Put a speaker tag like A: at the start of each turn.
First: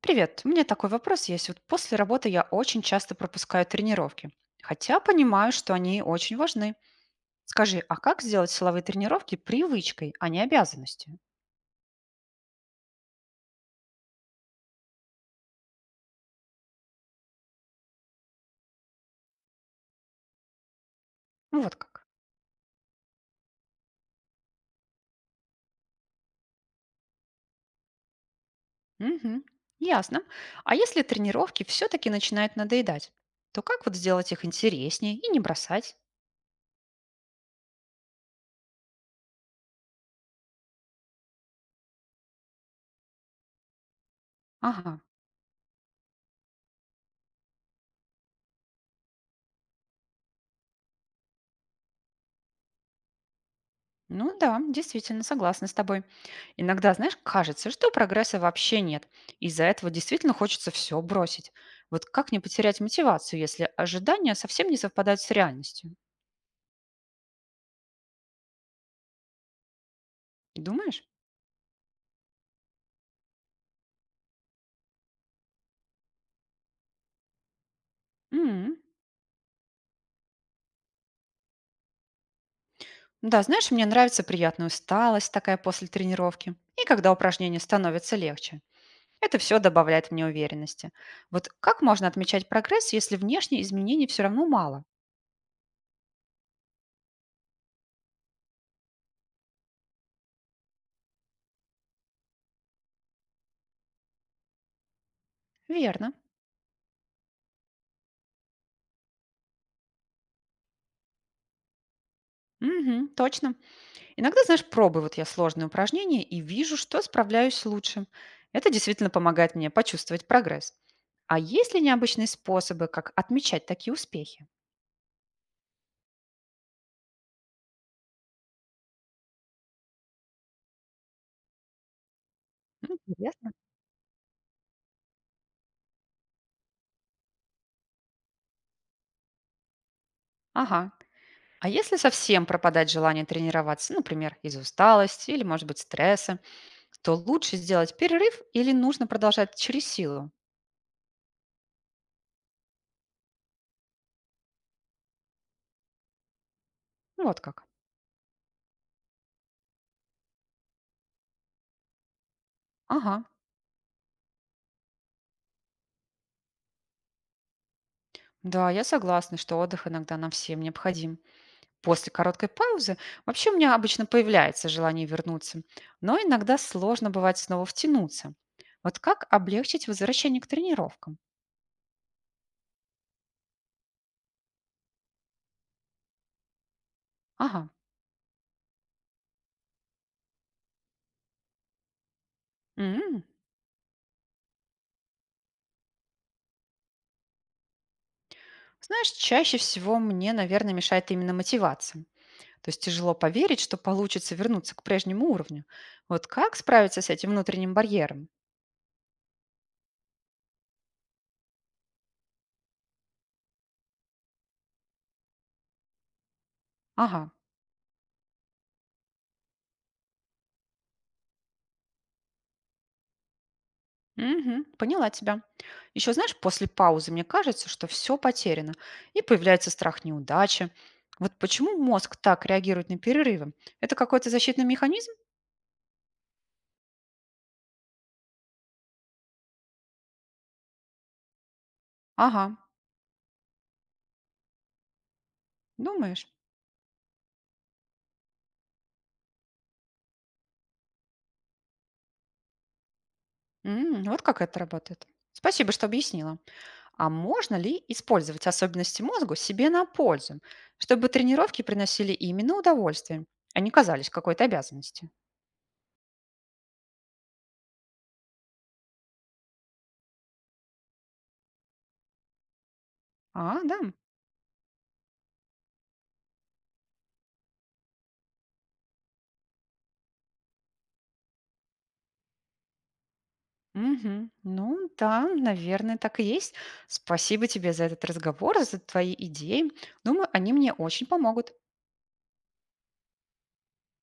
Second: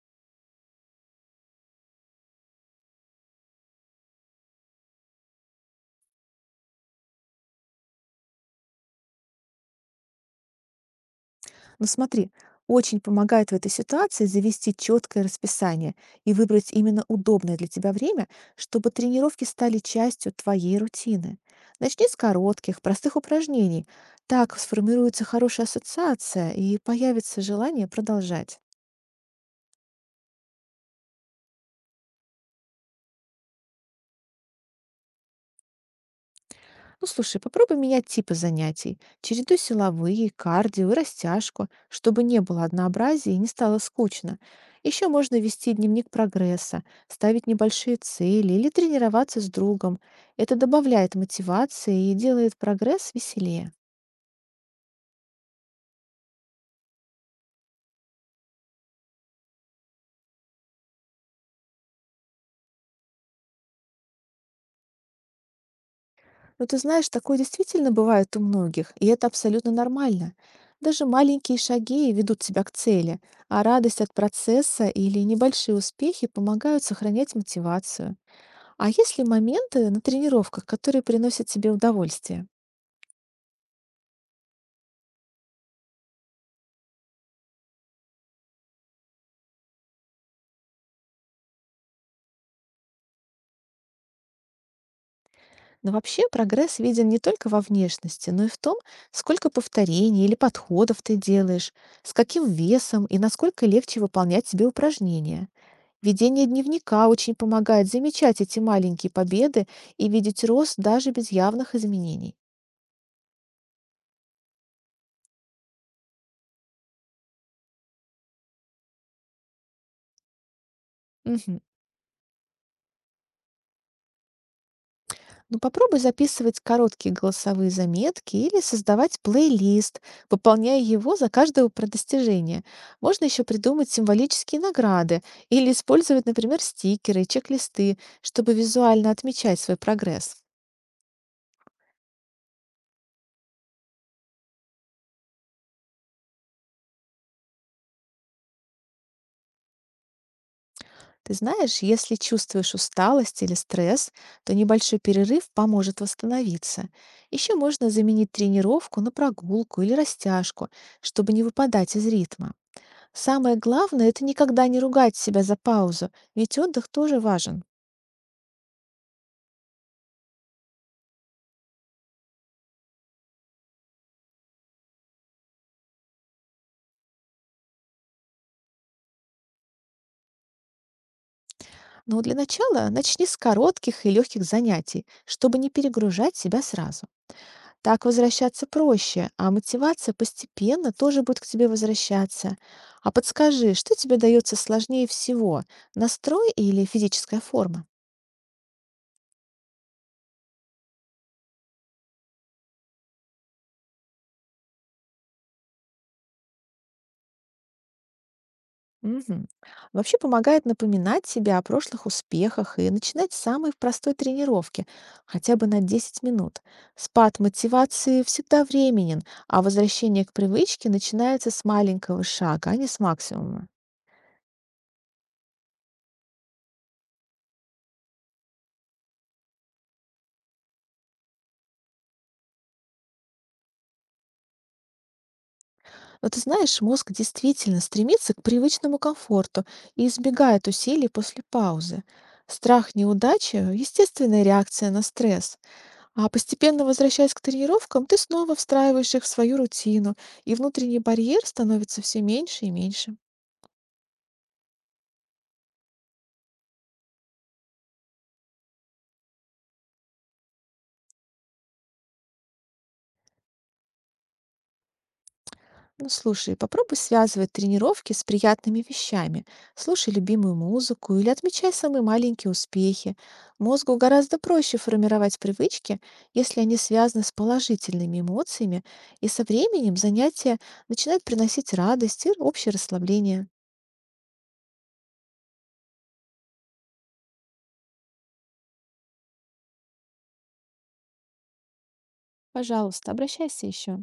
A: Привет, у меня такой вопрос есть. Вот после работы я очень часто пропускаю тренировки, хотя понимаю, что они очень важны. Скажи, а как сделать силовые тренировки привычкой, а не обязанностью?
B: Но смотри, очень помогает в этой ситуации завести четкое расписание и выбрать именно удобное для тебя время, чтобы тренировки стали частью твоей рутины.
A: Ну вот как.
B: Начни с коротких, простых упражнений. Так сформируется хорошая ассоциация и появится желание продолжать.
A: Угу, ясно. А если тренировки все-таки начинают надоедать, то как вот сделать их интереснее и не бросать?
B: Ну, слушай, попробуй менять типы занятий. Чередуй силовые, кардио и растяжку, чтобы не было однообразия и не стало скучно.
A: Ага.
B: Еще можно вести дневник прогресса, ставить небольшие цели или тренироваться с другом. Это добавляет мотивации и делает прогресс веселее.
A: Ну да, действительно, согласна с тобой. Иногда, знаешь, кажется, что прогресса вообще нет. Из-за этого действительно хочется все бросить. Вот как не потерять мотивацию, если ожидания совсем не совпадают с реальностью?
B: Но ты знаешь, такое действительно бывает у многих, и это абсолютно нормально.
A: Думаешь?
B: Даже маленькие шаги ведут тебя к цели, а радость от процесса или небольшие успехи помогают сохранять мотивацию.
A: М.
B: А есть ли моменты на тренировках, которые приносят тебе удовольствие?
A: Да, знаешь, мне нравится приятная усталость такая после тренировки. И когда упражнения становятся легче. Это все добавляет мне уверенности. Вот как можно отмечать прогресс, если внешние изменений все равно мало?
B: Но вообще прогресс виден не только во внешности, но и в том, сколько повторений или подходов ты делаешь, с каким весом и насколько легче выполнять себе упражнения.
A: Верно.
B: Ведение дневника очень помогает замечать эти маленькие победы и видеть рост даже без явных изменений.
A: Угу, точно. Иногда, знаешь, пробую вот я сложные упражнения и вижу, что справляюсь лучше. Это действительно помогает мне почувствовать прогресс. А
B: Мгм.
A: есть ли необычные способы, как отмечать такие успехи?
B: Ну, попробуй записывать короткие голосовые заметки или создавать плейлист, пополняя его за каждого про достижение.
A: М,
B: Можно еще
A: интересно.
B: придумать символические награды или использовать, например, стикеры, чек-листы, чтобы визуально отмечать свой прогресс.
A: Ага. А если совсем пропадать желание тренироваться, например, из-за усталости или, может быть, стресса, то лучше сделать перерыв или нужно продолжать через силу?
B: Ты знаешь, если чувствуешь усталость или стресс, то небольшой перерыв поможет восстановиться.
A: Ну, вот
B: Еще
A: как.
B: можно заменить тренировку на прогулку или растяжку, чтобы не выпадать из ритма.
A: Ага.
B: Самое главное – это никогда не ругать себя за паузу, ведь отдых тоже важен.
A: Да, я согласна, что отдых иногда нам всем необходим. После короткой паузы вообще у меня обычно появляется желание вернуться, но иногда сложно бывает снова втянуться. Вот как облегчить возвращение к тренировкам?
B: Но для начала начни с коротких и легких занятий, чтобы не перегружать себя сразу.
A: Ага.
B: Так возвращаться проще, а мотивация постепенно тоже будет к тебе возвращаться. А
A: М.
B: подскажи, что тебе дается сложнее всего – настрой или физическая форма?
A: Знаешь, чаще всего мне, наверное, мешает именно мотивация. То есть тяжело поверить, что получится вернуться к прежнему уровню. Вот как справиться с этим внутренним барьером?
B: Мгм. Вообще помогает напоминать себе о прошлых успехах и начинать с самой простой тренировки, хотя бы на 10 минут.
A: Ага.
B: Спад мотивации всегда временен, а возвращение к привычке начинается с маленького шага, а не с максимума.
A: Мгм. Поняла тебя. Еще знаешь, после паузы мне кажется, что все потеряно, и появляется страх неудачи. Вот почему мозг так реагирует на перерывы? Это какой-то защитный механизм?
B: Но ты знаешь, мозг действительно стремится к привычному комфорту и избегает усилий после паузы.
A: Ага,
B: Страх неудачи – естественная реакция на стресс.
A: думаешь?
B: А постепенно возвращаясь к тренировкам, ты снова встраиваешь их в свою рутину, и внутренний барьер становится все меньше и меньше.
A: М, вот как это работает. Спасибо, что объяснила. А можно ли использовать особенности мозга себе на пользу, чтобы тренировки приносили именно удовольствие, а не казались какой-то обязанностью?
B: Ну, слушай, попробуй связывать тренировки с приятными вещами. Слушай любимую музыку или отмечай самые маленькие успехи.
A: А, да.
B: Мозгу гораздо проще формировать привычки, если они связаны с положительными эмоциями, и со временем занятия начинают приносить радость и общее расслабление.
A: Мгм. Ну да, наверное, так и есть. Спасибо тебе за этот разговор, за твои идеи. Думаю, они мне очень помогут.
B: Пожалуйста, обращайся еще.